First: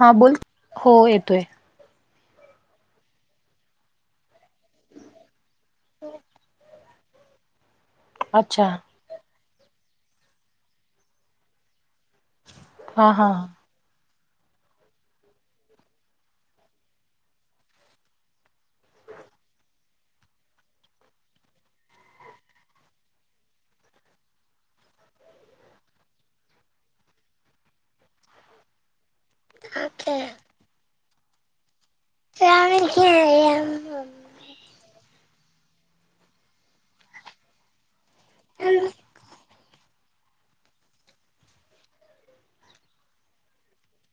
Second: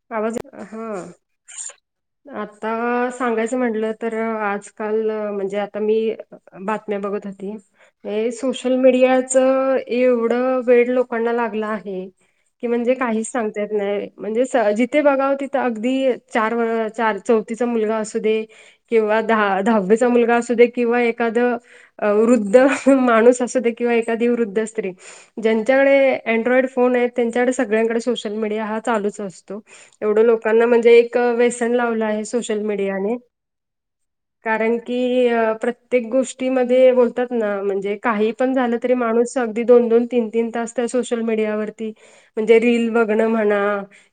हा बोल आवाज हा हो येतोय. आता सांगायचं म्हटलं तर आजकाल म्हणजे आता मी. बातम्या बघत होती अच्छा सोशल मीडिया. एवढ वेळ लोकांना लागला आहे. की म्हणजे हा काही हा सांग नाही म्हणजे जिथे बघाव तिथं अगदी चार चार चौथीचा मुलगा असू दे किंवा दहा दहावीचा मुलगा असू दे किंवा एखादं अ वृद्ध माणूस असू दे किंवा एखादी वृद्ध स्त्री ज्यांच्याकडे अँड्रॉइड फोन आहेत त्यांच्याकडे सगळ्यांकडे सोशल मीडिया हा चालूच असतो एवढं लोकांना म्हणजे एक व्यसन लावलं आहे. सोशल मीडियाने- कारण की प्रत्येक गोष्टी म बोलतात ना म्हणजे काही पण झालं तरी माणूस. अगदी दोन दोन तीन तीन तास सोशल मीडियावरती म्हणजे रील बघण म्हणा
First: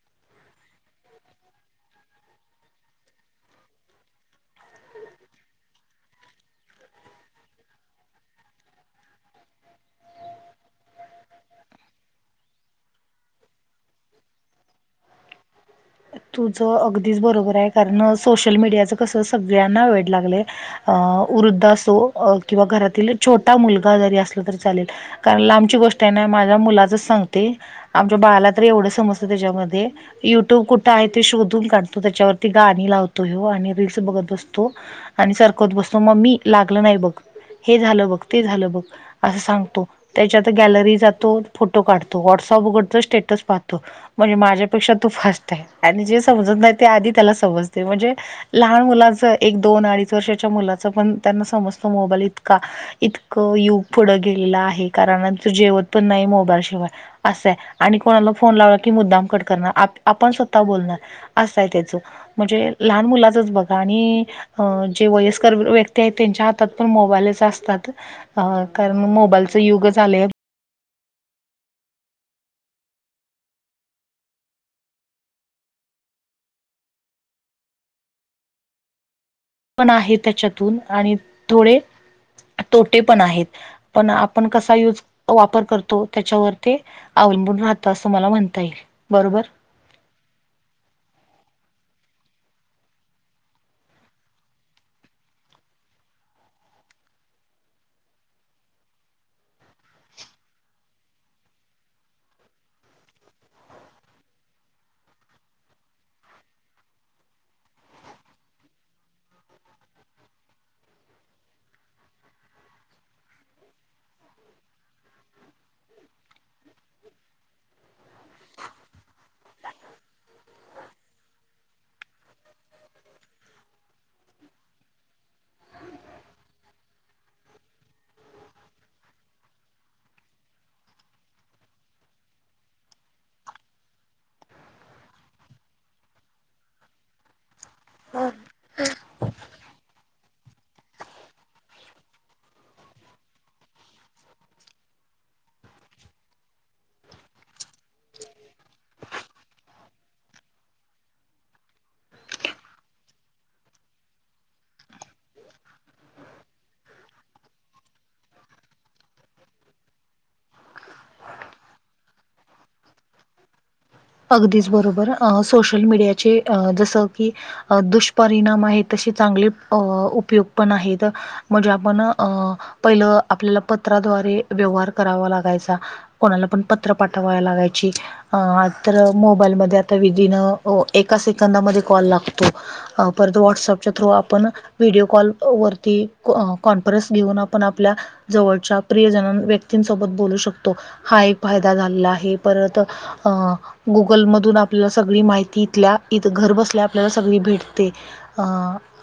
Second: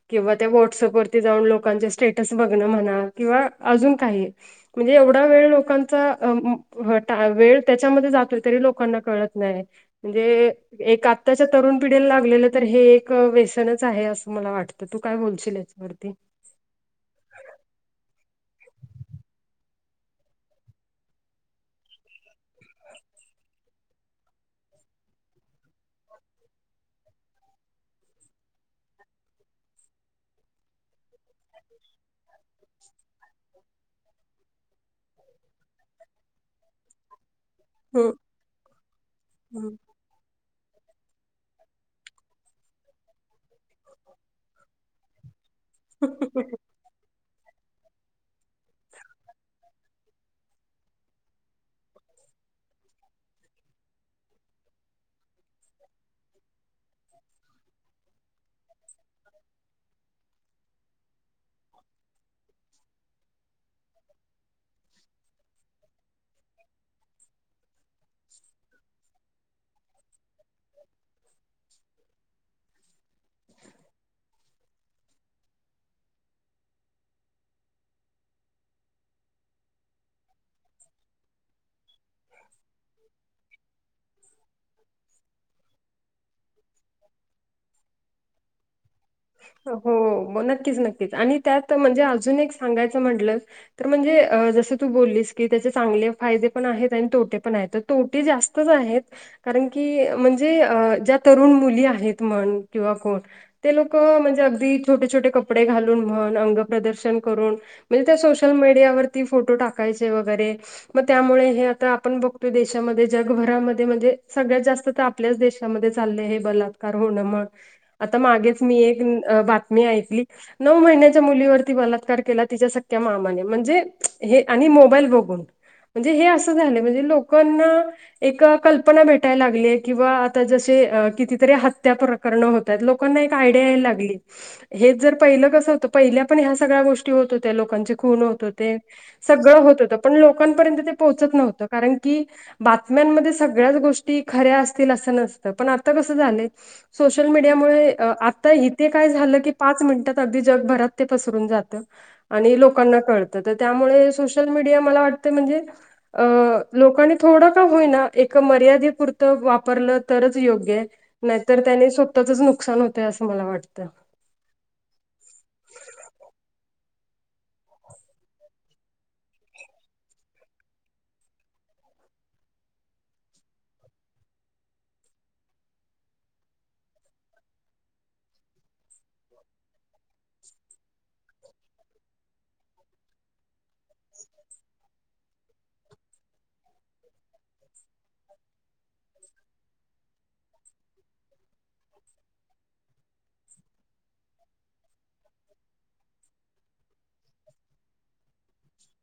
किंवा त्या व्हॉटसअप वरती जाऊन लोकांचे स्टेटस बघणं म्हणा किंवा अजून काही म्हणजे एवढा वेळ लोकांचा वेळ त्याच्यामध्ये जातोय तरी लोकांना कळत नाही. म्हणजे एक आत्ताच्या तरुण पिढीला लागलेलं तर हे एक व्यसनच आहे. असं मला वाटत तू काय बोलशील याच्यावरती तुझं अगदीच बरोबर आहे कारण सोशल मीडियाचं कसं सगळ्यांना वेड लागलं अ वृद्ध असो किंवा घरातील छोटा मुलगा जरी असला तरी चालेल कारण लांबची गोष्ट आहे ना माझ्या मुलाचच सांगते. आमच्या बाळाला तर एवढं समजत. त्याच्यामध्ये युट्यूब कुठे आहे. ते शोधून काढतो त्याच्यावरती गाणी लावतो ह आणि रीलस बघत बसतो आणि सरकत बसतो. मग मी लागलं नाही बघ हे हो झालं बघ ते झालं बघ असं हम्म. सांगतो. त्याच्यात गॅलरी जातो. फोटो काढतो व्हॉट्सअप उघडतो स्टेटस पाहतो म्हणजे माझ्यापेक्षा तू फास्ट आहे. आणि जे समजत नाही ते आधी त्याला समजते म्हणजे लहान मुलाचं एक दोन अडीच वर्षाच्या मुलाचं पण त्यांना समजतो मोबाईल इतका इतकं युग पुढं गेलेलं आहे कारण तू जेवत पण नाही. मोबाईल शिवाय असं आणि कोणाला फोन लावला. की मुद्दाम कट करणार आपण स्वतः बोलणार असाय त्याच म्हणजे लहान मुलाचच बघा आणि अ जे वयस्कर व्यक्ती आहेत त्यांच्या हातात पण मोबाईलच असतात. अ कारण मग मोबाईलच युग आलेय [unintelligible] पण आहे त्याच्यातून आणि थोडे तोटे पण आहेत पण आप आपण कसा युज वापर करतो त्याच्यावर ते अवलंबून राहत असं मला म्हणता येईल बरोबर हो नक्कीच नक्कीच आणि त्यात म्हणजे अजून एक सांगायचं म्हंटलं तर म्हणजे जसं तू बोललीस की त्याचे चांगले फाये पण आहेत आणि तोटे पण आहेत. तोटी जास्तच आहेत. कारण की म्हणजे ज्या तरुण मुली आहेत. म्हण किंवा कोण ते लोक ल म्हणजे अगदी छोटे छोटे कपडे घालून म्हण अंग प्रदर्शन करून म्हणजे त्या सोशल मीडियावरती फोटो टाकायचे वगैरे मग त्यामुळे हे आता आपण बघतोय देशामध्ये जगभरामध्ये म्हणजे सगळ्यात जास्त आपल्या देशमध्ये चाल बलाकार हो आता मागेच मी एक बातमी ऐकली नऊ महिन्याच्या मुलीवरती बलात्कार केला तिच्या सख्या मामाने म्हणजे हे आणि मोबाईल बघून म्हणजे हे असं झालं म्हणजे लोकांना एक कल्पना भेटायला लागली आहे किंवा आता जसे कितीतरी हत्या प्रकरणं होतात लोकांना आयडिया यायला लागली हेच जर पहिलं कसं होतं पहिल्या पण ह्या सगळ्या गोष्टी होत त्या लोकांचे खून होत ते सगळं होत होत पण लोकांपर्यंत ते पोहोचत नव्हतं कारण की बातम्यांमध्ये सगळ्याच गोष्टी खऱ्या असतील असं नसतं पण आता कसं झालं सोशल मीडियामुळे आता इथे काय झालं की पाच मिनिटात अगदी जगभरात ते पसरून जातं आणि लोकांना कळतं तर त्यामुळे सोशल मीडिया मला वाटते म्हणजे अ लोकांनी थोडं का होईना एक मर्यादेपुरतं वापरलं तरच योग्य आहे. नाहीतर त्याने स्वतःचच नुकसान होत. असं मला वाटतं अगदीच बरोबर सोशल मीडियाचे जसं की अ दुष्परिणाम आहेत तसे चांगले अ उपयोग पण आहेत. म्हणजे आपण अ पहिलं आपल्याला पत्राद्वारे व्यवहार करावा लागायचा. कोणाला पण पत्र पाठवाय लागायची अ तर मोबाईलमध्ये आता विदिन अ एका सेकंदामध्ये कॉल लागतो परत वटसएअपच्या थ्रू आपण व्हिडिओ कॉल वरती कॉन्फरन्स घेऊन आपण आपल्या जवळच्या प्रियजन व्यक्तींसोबत बोलू शकतो हा एक फायदा झाला आहे परत अं गुगल मधून आपल्याला सगळी माहिती इथल्या इथ घर बसल्या आपल्याला सगळी भेटते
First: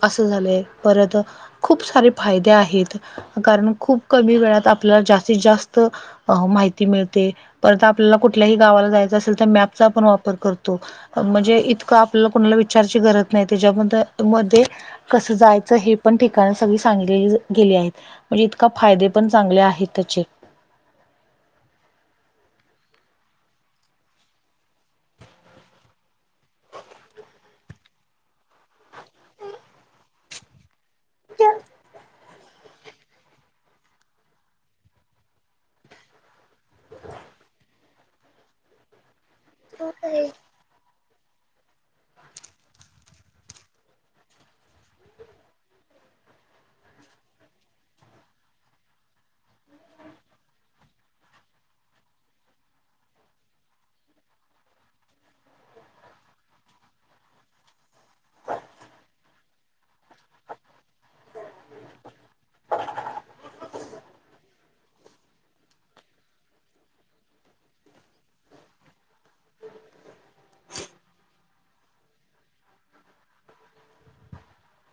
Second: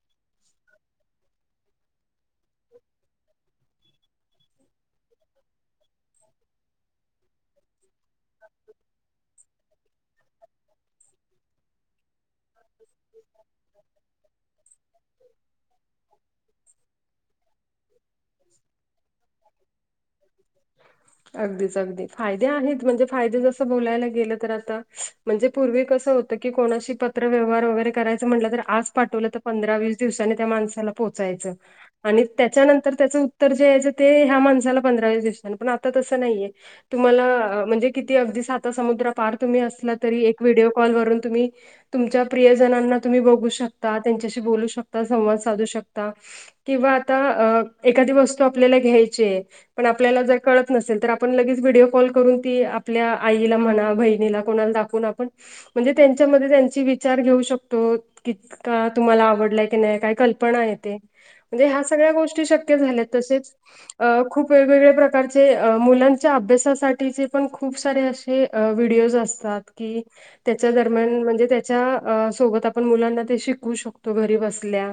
असं झालं परत खूप सारे फायदे आहेत कारण खूप कमी वेळात आपल्याला जास्तीत जास्त आपल्याला कुल्या गवाे रतो म्हणजे इतक आपल्याला कोणाला विचारची गरज नाही त्याच्या मध्ये कसं जायचं हे पण ठिकाणी सगळी सांगली गेली आहेत म्हणजे इतका फायदे पण चांगले आहेत त्याचे अगदीच अगदी फायदे आहेत म्हणजे फायदे जसं बोलायला गेलं तर आता म्हणजे पूर्वी कसं होत क कोणा पत्र व्यवहार वगैरे करायचं म्हटलं तर आज पाठवलं तर पंधरा वीस दिवसाांनी त्या माणसाला पोहचायचं आणि त्याच्यानंतर त्याचं उत्तर जे यायचं ते ह्या माणसाला पंधरा वस दिसतना पण आता तसं नाहीय तुम्हाला म्हणजे किती अगदी साता समुद्र पार तुम्ही असला तरी एक व्हिडिओ कॉल वरून तुम्ही तुमच्या प्रियजनांना तुम्ही बघू शकता त्यांच्याशी बोलू शकता संवाद साधू शकता किंवा आता एखादी वस्तू आपल्याला घ्यायचे पण आपल्याला जर कळत नसेल तर आपण लगेच व्हिडिओ कॉल करून ती आपल्या आईला म्हणा बहिणीला कोणाला दाख ण त्यांच्या विचार घेऊ शकतो कका तुम्हाला आवडलाय की नाही काय कल्पना आहे ते म्हणजे ह्या सगळ्या गोष्टी शक्य झाल्यात तसेच अ खूप वेगवेगळ्या प्रकारचे मुलांच्या अभ्यासासाठीचे पण खूप सारे अस वडओ असतात क त्याच्या दरम्यान म्हणजे सोबत आपण मुलांना शिकू शकतो घरी बसल्या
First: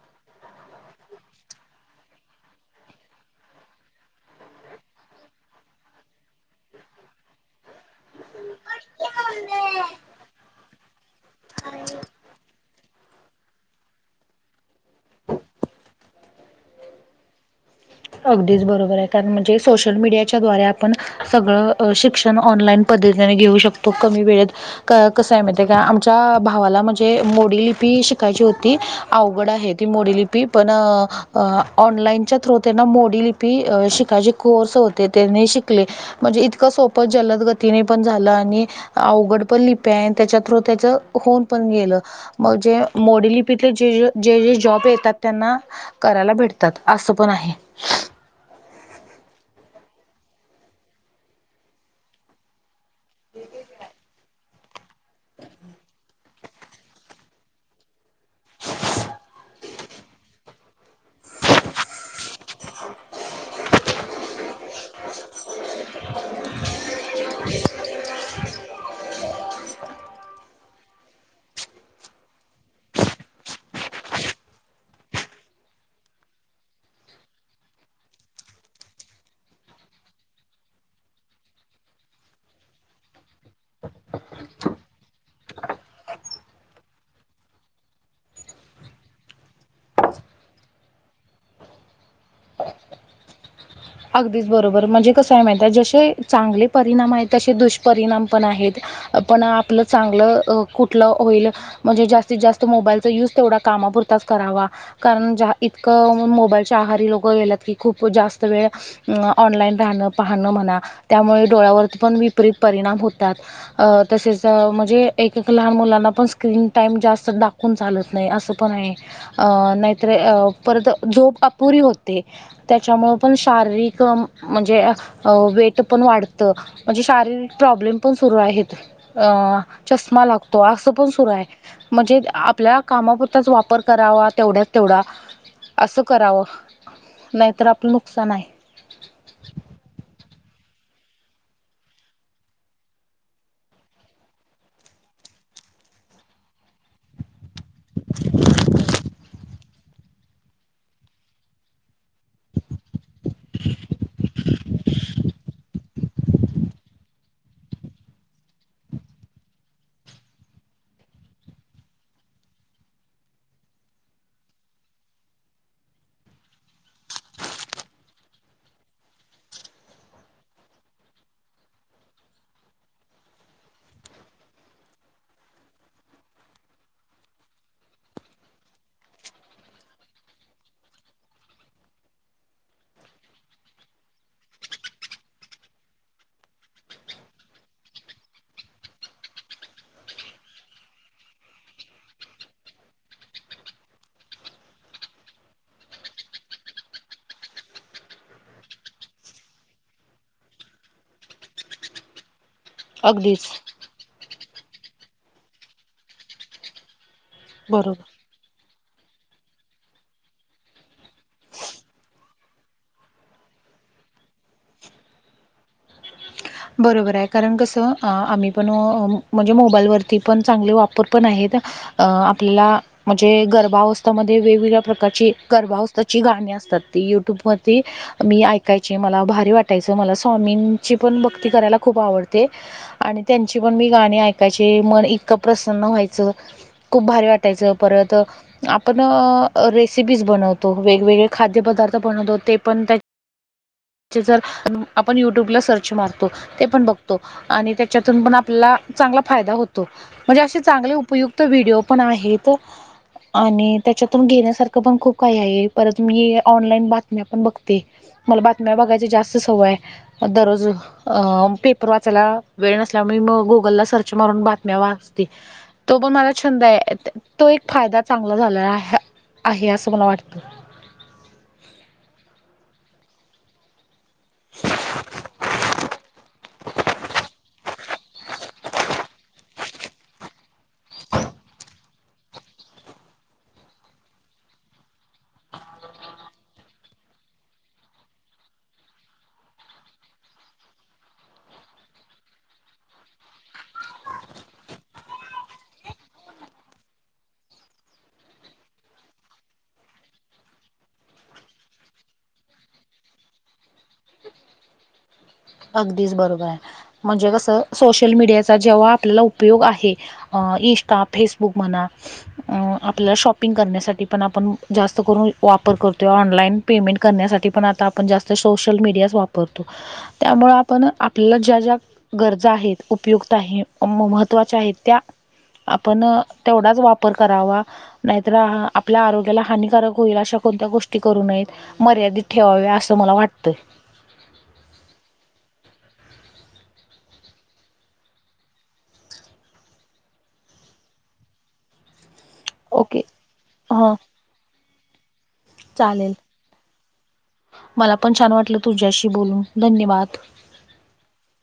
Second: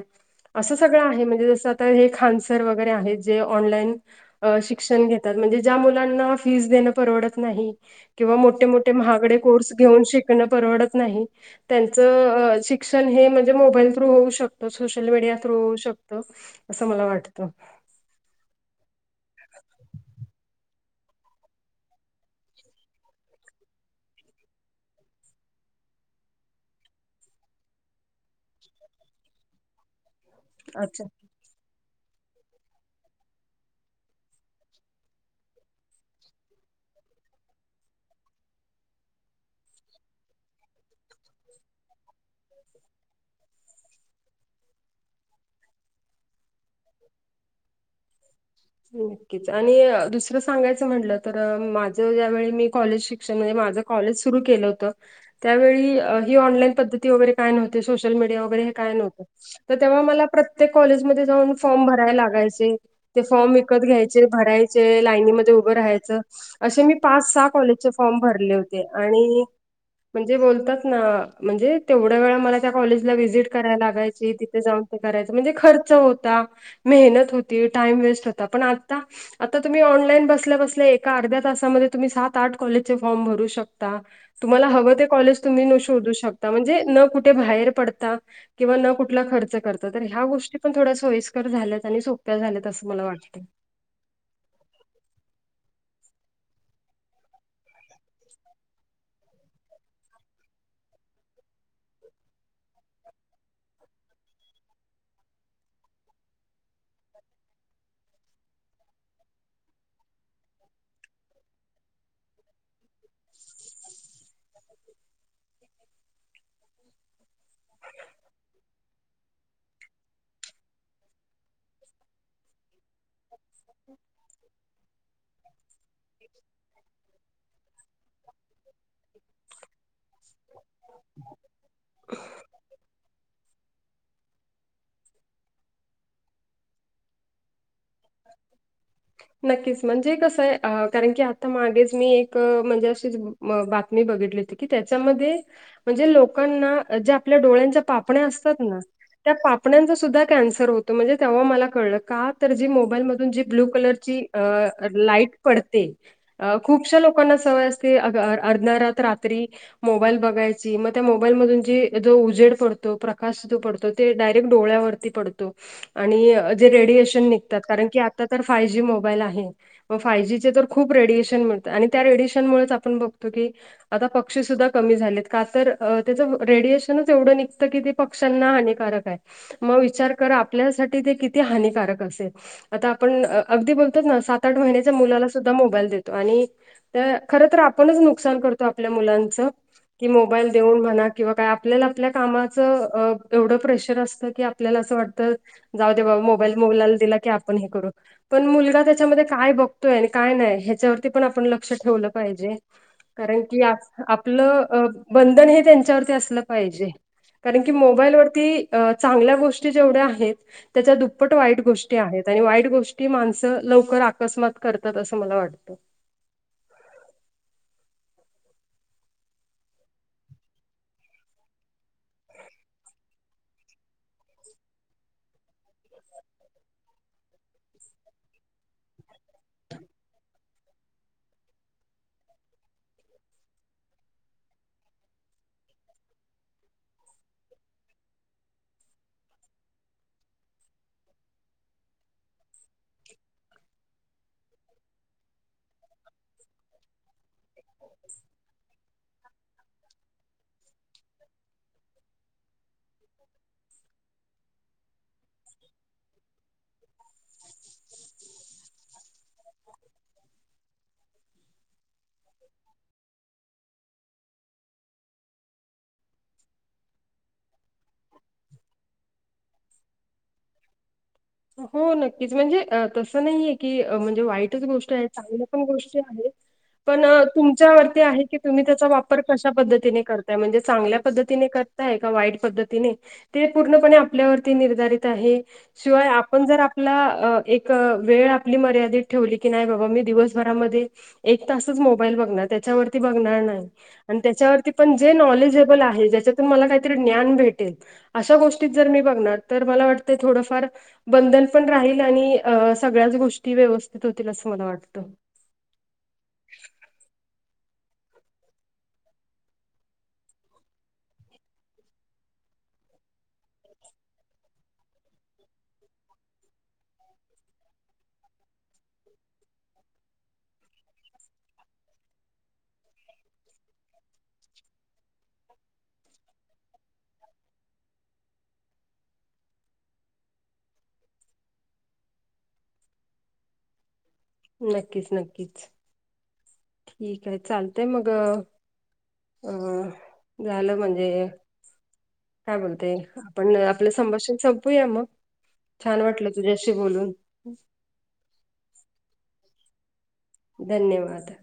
असं सगळं आहे म्हणजे जसं आता हे खानसर वगैरे आहे जे ऑनलाईन अ शिक्षण घेतात म्हणजे ज्या मुलांना फीज देणं परवडत नाही किंवा मोठे मोठे महागडे कोर्स घेऊन शिकण परवडत नाही त्यांचं शिक्षण हे म्हणजे मोबाईल थ्रू होऊ शकतं सोशल मीडिया थ्रू होऊ शकतं असं मला वाटतं अगदीच बरोबर आहे कारण म्हणजे सोशल मीडियाच्या दवारे आपण सगळं शिक्षण ऑनलाईन पद्धतीने घेऊ शकतो कमी वेळेत कसं आहे म्हण का आमच्या भावाला म्हणजे मोडी लिपी शिकायची होती अवघड आहे ती मोडी लिपी पण अच्छा ऑनलाईनच्या थ्र त्यांना मोडी लिपी शिकायचे कोर्स होते त्यांनी शिकले म्हणजे इतकं सोपं जलद गतीने पण झालं आणि अवघड पण लिप्या त्याच्या थ्रू त्याच होऊन पण गेलं मग जे मोडलिपीतले ज जे जे जॉब येतात त्यांना करायला भेटतात असं पण आहे नक्कीच आणि दुसरं सांगायचं म्हटलं तर माझ ज्यावेळी मी ण मा क के त्या ह ऑनलाई पद्धती वगैरे काय नव्ह सोशल मीडिया वगर हे काय नवतं तर तेव्हा मला प्रत्येक कॉलेजमध्ये जाऊन फॉर्म भरायला लागायचे ते फॉर्म विकत घ्यायचे भरायचे लाईनीमध्ये उभं राहायचं असे मी पाच सहा कॉलेजचे फॉर्म भरले होते आणि म्हणजे बोलतात ना म्हणजे तेवढ्या वेळा मला त्या कॉलेजला व्हिजिट कराय लागायची तिथे जाऊन करायच म्हणजे खर्च होता मेहनत होती टाईम वेस्ट होता पण आता आता तुम्ही ऑनलाईन बसल्या बसल्या एका अर्ध्या तासामध्ये तुम्ही सात आठ कॉलेजचे फॉर्म भरू शकता तुम्हाला हवं ते कॉलेज तुम्ही शोधू शकता म्हणजे न कुठे बाहेर पडता किंवा न कुठला खर्च करत तर ह्या गोष्टी पण थोड्या सोयीस्कर झाल्यात आणि सोप्या झाल्यात असं मला वाटत [inaudible] अगदीच बरोबर म्हणजे कसं आहे माहित आहे जसे चांगले परिणाम आहेत तसे दुष्परिणाम पण आहेत पण आपलं चांगलं कुठलं होईल म्हणजे जास्तीत जास्त मोबाईलचा युज तेवढा कामापुरताच करावा कारण इतकं मोबाईलच्या आहारी लोक गेल्यात की खूप जास्त वेळ अ ऑनलाईन राहणं पाहणं म्हणा त्यामुळे डोळ्यावरती पण विपरीत परिणाम होतात अ तसेच म्हणजे एक एक लहान मुलांना पण स्क्रीन टाइम जास्त दाखव पण चालत नाही असं पण आहे अ नाहीतर परत झोप अपुरी होते त्याच्यामुंळ पण शारीरिक म्हणजे वेट पण वाढतं म्हणजे शारीरिक प्रॉब्लेम पण सुरू आहेत अ चष्मा लागतो असं पण सुरू आहे म्हणजे आपल्या कामापुरताच वापर करावा तेवढ्याच तेवढा असं करावं नाहीतर आपलं नुकसान आहे नक्कीच म्हणजे कसं आहे कारण की आता मागेच मी एक म्हणजे अशीच बातमी बघितली होती की त्याच्यामध्ये म्हणजे लोकांना ज्या आपल्या डोळ्यांच्या पापण्या असतात ना त्या पाप पापण्यांचासुध्दा कॅन्सर होतो म्हणजे तेव्हा मला कळल का तर मोबाईल मधून जी ब्ल्यू कलरची लाईट पडते अ खूपश्या लोकांना सवय असते अर्धरात रात्री मोबाईल बघायची मग त्या मोबाईल मधून जी जो उजेड पडतो प्रकाश जो पडतो ते डायरेक्ट डोळ्यावर वरती पडतो आणि जे रेडिएशन निघतात कारण की आता तर फाय जी मोबाईल आहे मग फाय जीचे तर खूप रेडिएशन मिळत आणि त्या रेडिएशनमुळेच आपण बघतो की आता पक्षीसद्धा कमी झालेत का तर त्याचं रेडिएशनच एवढं निघतं की पक्ष्यांना हानिकारक आहे मग विचार करा आपल्यासाठी ते किती हानिकारक असेल आता आपण अगदी बघतो ना सात आठ महिन्याच्या मुलाला सुद्धा मोबाईल देतो आणि तर खर तर आपणच नुकसान करतो आपल्या मुलांचं कि मोबाईल देऊन म्हणा किंवा काय आपल्याला आपल्या कामाचं एवढं प्रेशर असतं की आपल्याला असं वाटतं जाऊ दे बाबा मोबाईल मोला दिला की आपण हे करू पण मुलगा त्याच्यामध्ये काय बघतोय आणि काय नाही ह्याच्यावरती पण आपण लक्ष ठेवलं पाहिजे कारण अगदीच की आपलं बंधन हे त्यांच्यावरती असलं पाहिजे कारण की बरोबर मोबाईलवर ती चांगल्या गोष्टी जेवढ्या आहेत त्याच्या दुप्पट वाईट गोष्टी आहेत आणि वाईट गोष्टी माणसं लवकर आकस्मात करतात असं मला वाटतं बरोबर आहे कारण कसं आम्ही पण म्हणजे मोबाईलवरती पण चांगले वापर पण आहेत अ आपल्याला म्हणजे गर्भावस्थामध्ये वेगवेगळ्या प्रकारची गर्भावस्थेची गाणी असतात ती युट्यूब वरती मी ऐकायचे मला भारी वाटायचं मला स्वामींची पण भक्ती करायला खूप आवडते आणि त्यांची पण मी गाणी ऐकायची मन इतकं प्रसन्न व्हायचं खूप भारी वाटायचं परत आपण रेसिपीज बनवतो वेगवेगळे खाद्य पदार्थ बनवतो ते पण त्या [inaudible] त्याचे जर आपण युट्यूबला सर्च मारतो ते पण बघतो आणि त्याच्यातून पण आपल्याला चांगला फायदा होतो म्हणजे अशे चांगले उप उपयुक्त व्हिडिओ पण आहेत आणि त्याच्यातून घेण्यासारखं पण खूप काही आहे परत मी ऑनलाईन बातम्या पण बघते मला बातम्या बघायच जास्त सवय आहे दररोज अ पेपर वाचायला वेळ नसल्यामुळे मग गुगल सर्च मून बातम्या वा तो पण मला छंद तो एक फायदा चांगला झालेला आहे आहे असं मला वाटतं हो नक्कीच म्हणजे तसं नाही आहे क म्हणजे वाईटच गोष्ट आहे चांगल्या पण गोष्टी आहे पण तुमच्यावरती आहे तुम्ही त्याचा वापर कशा पद्धतीने करताय म्हणजे चांगल्या पद्धतीने करताय का वाईट पद्धतीने ते पूर्णपणे आपल्यावरती निर्धारित आहे शिवाय आपण जर आपला एक वेळ आपली मर्यादित ठेवली की नाही बाबा मी दिवसभरामध्ये एक तासच मोबाईल बघणार त्याच्यावरती बघणार नाही आणि त्याच्यावरती पण जे नॉलेजेबल आहे ज्याच्यातून मला काहीतरी ज्ञान भेटेल अशा गोष्टीत जर मी बघणार तर मला वाटतं थोडंफार बंधन पण राहील आणि सगळ्याच गोष्टी व्यवस्थित होतील असं मला वाटतं अगदीच बरोबर आहे म्हणजे कसं सोशल मीडियाचा जेव्हा आपल्याला उपयोग आहे इन्स्टा फेसबुक म्हणा आपल्याला शॉपिंग करण्यासाठी पण आपण जास्त करून वापर करतोय ऑनलाइन पेमेंट करण्यासाठी पण आता आपण जास्त सोशल मीडियाच वापरतो [unintelligible] त्यामुळं आपण आपलं ज्या ज्या गरजा आहेत उपयुक्त आहे महत्त्वाच्या आहेत त्या आपण तेवढाच वापर करावा नाहीत आपल्या आरोग्याला हानिकारक होईल अशा कोणत्या गोष्टी करू नयेत मर्यादित ठेवावे असं मला वाटतं नक्कीच नक्कीच ठीक आहे चालतय मग अ झालं म्हणजे काय बोलते ओके. आपण आपलं ह संभाषण संपूया मग छान चालेल. वाटलं तुझ्याशी बोलून मला पण छान वाटलं तुझ्याशी बोलून धन्यवाद धन्यवाद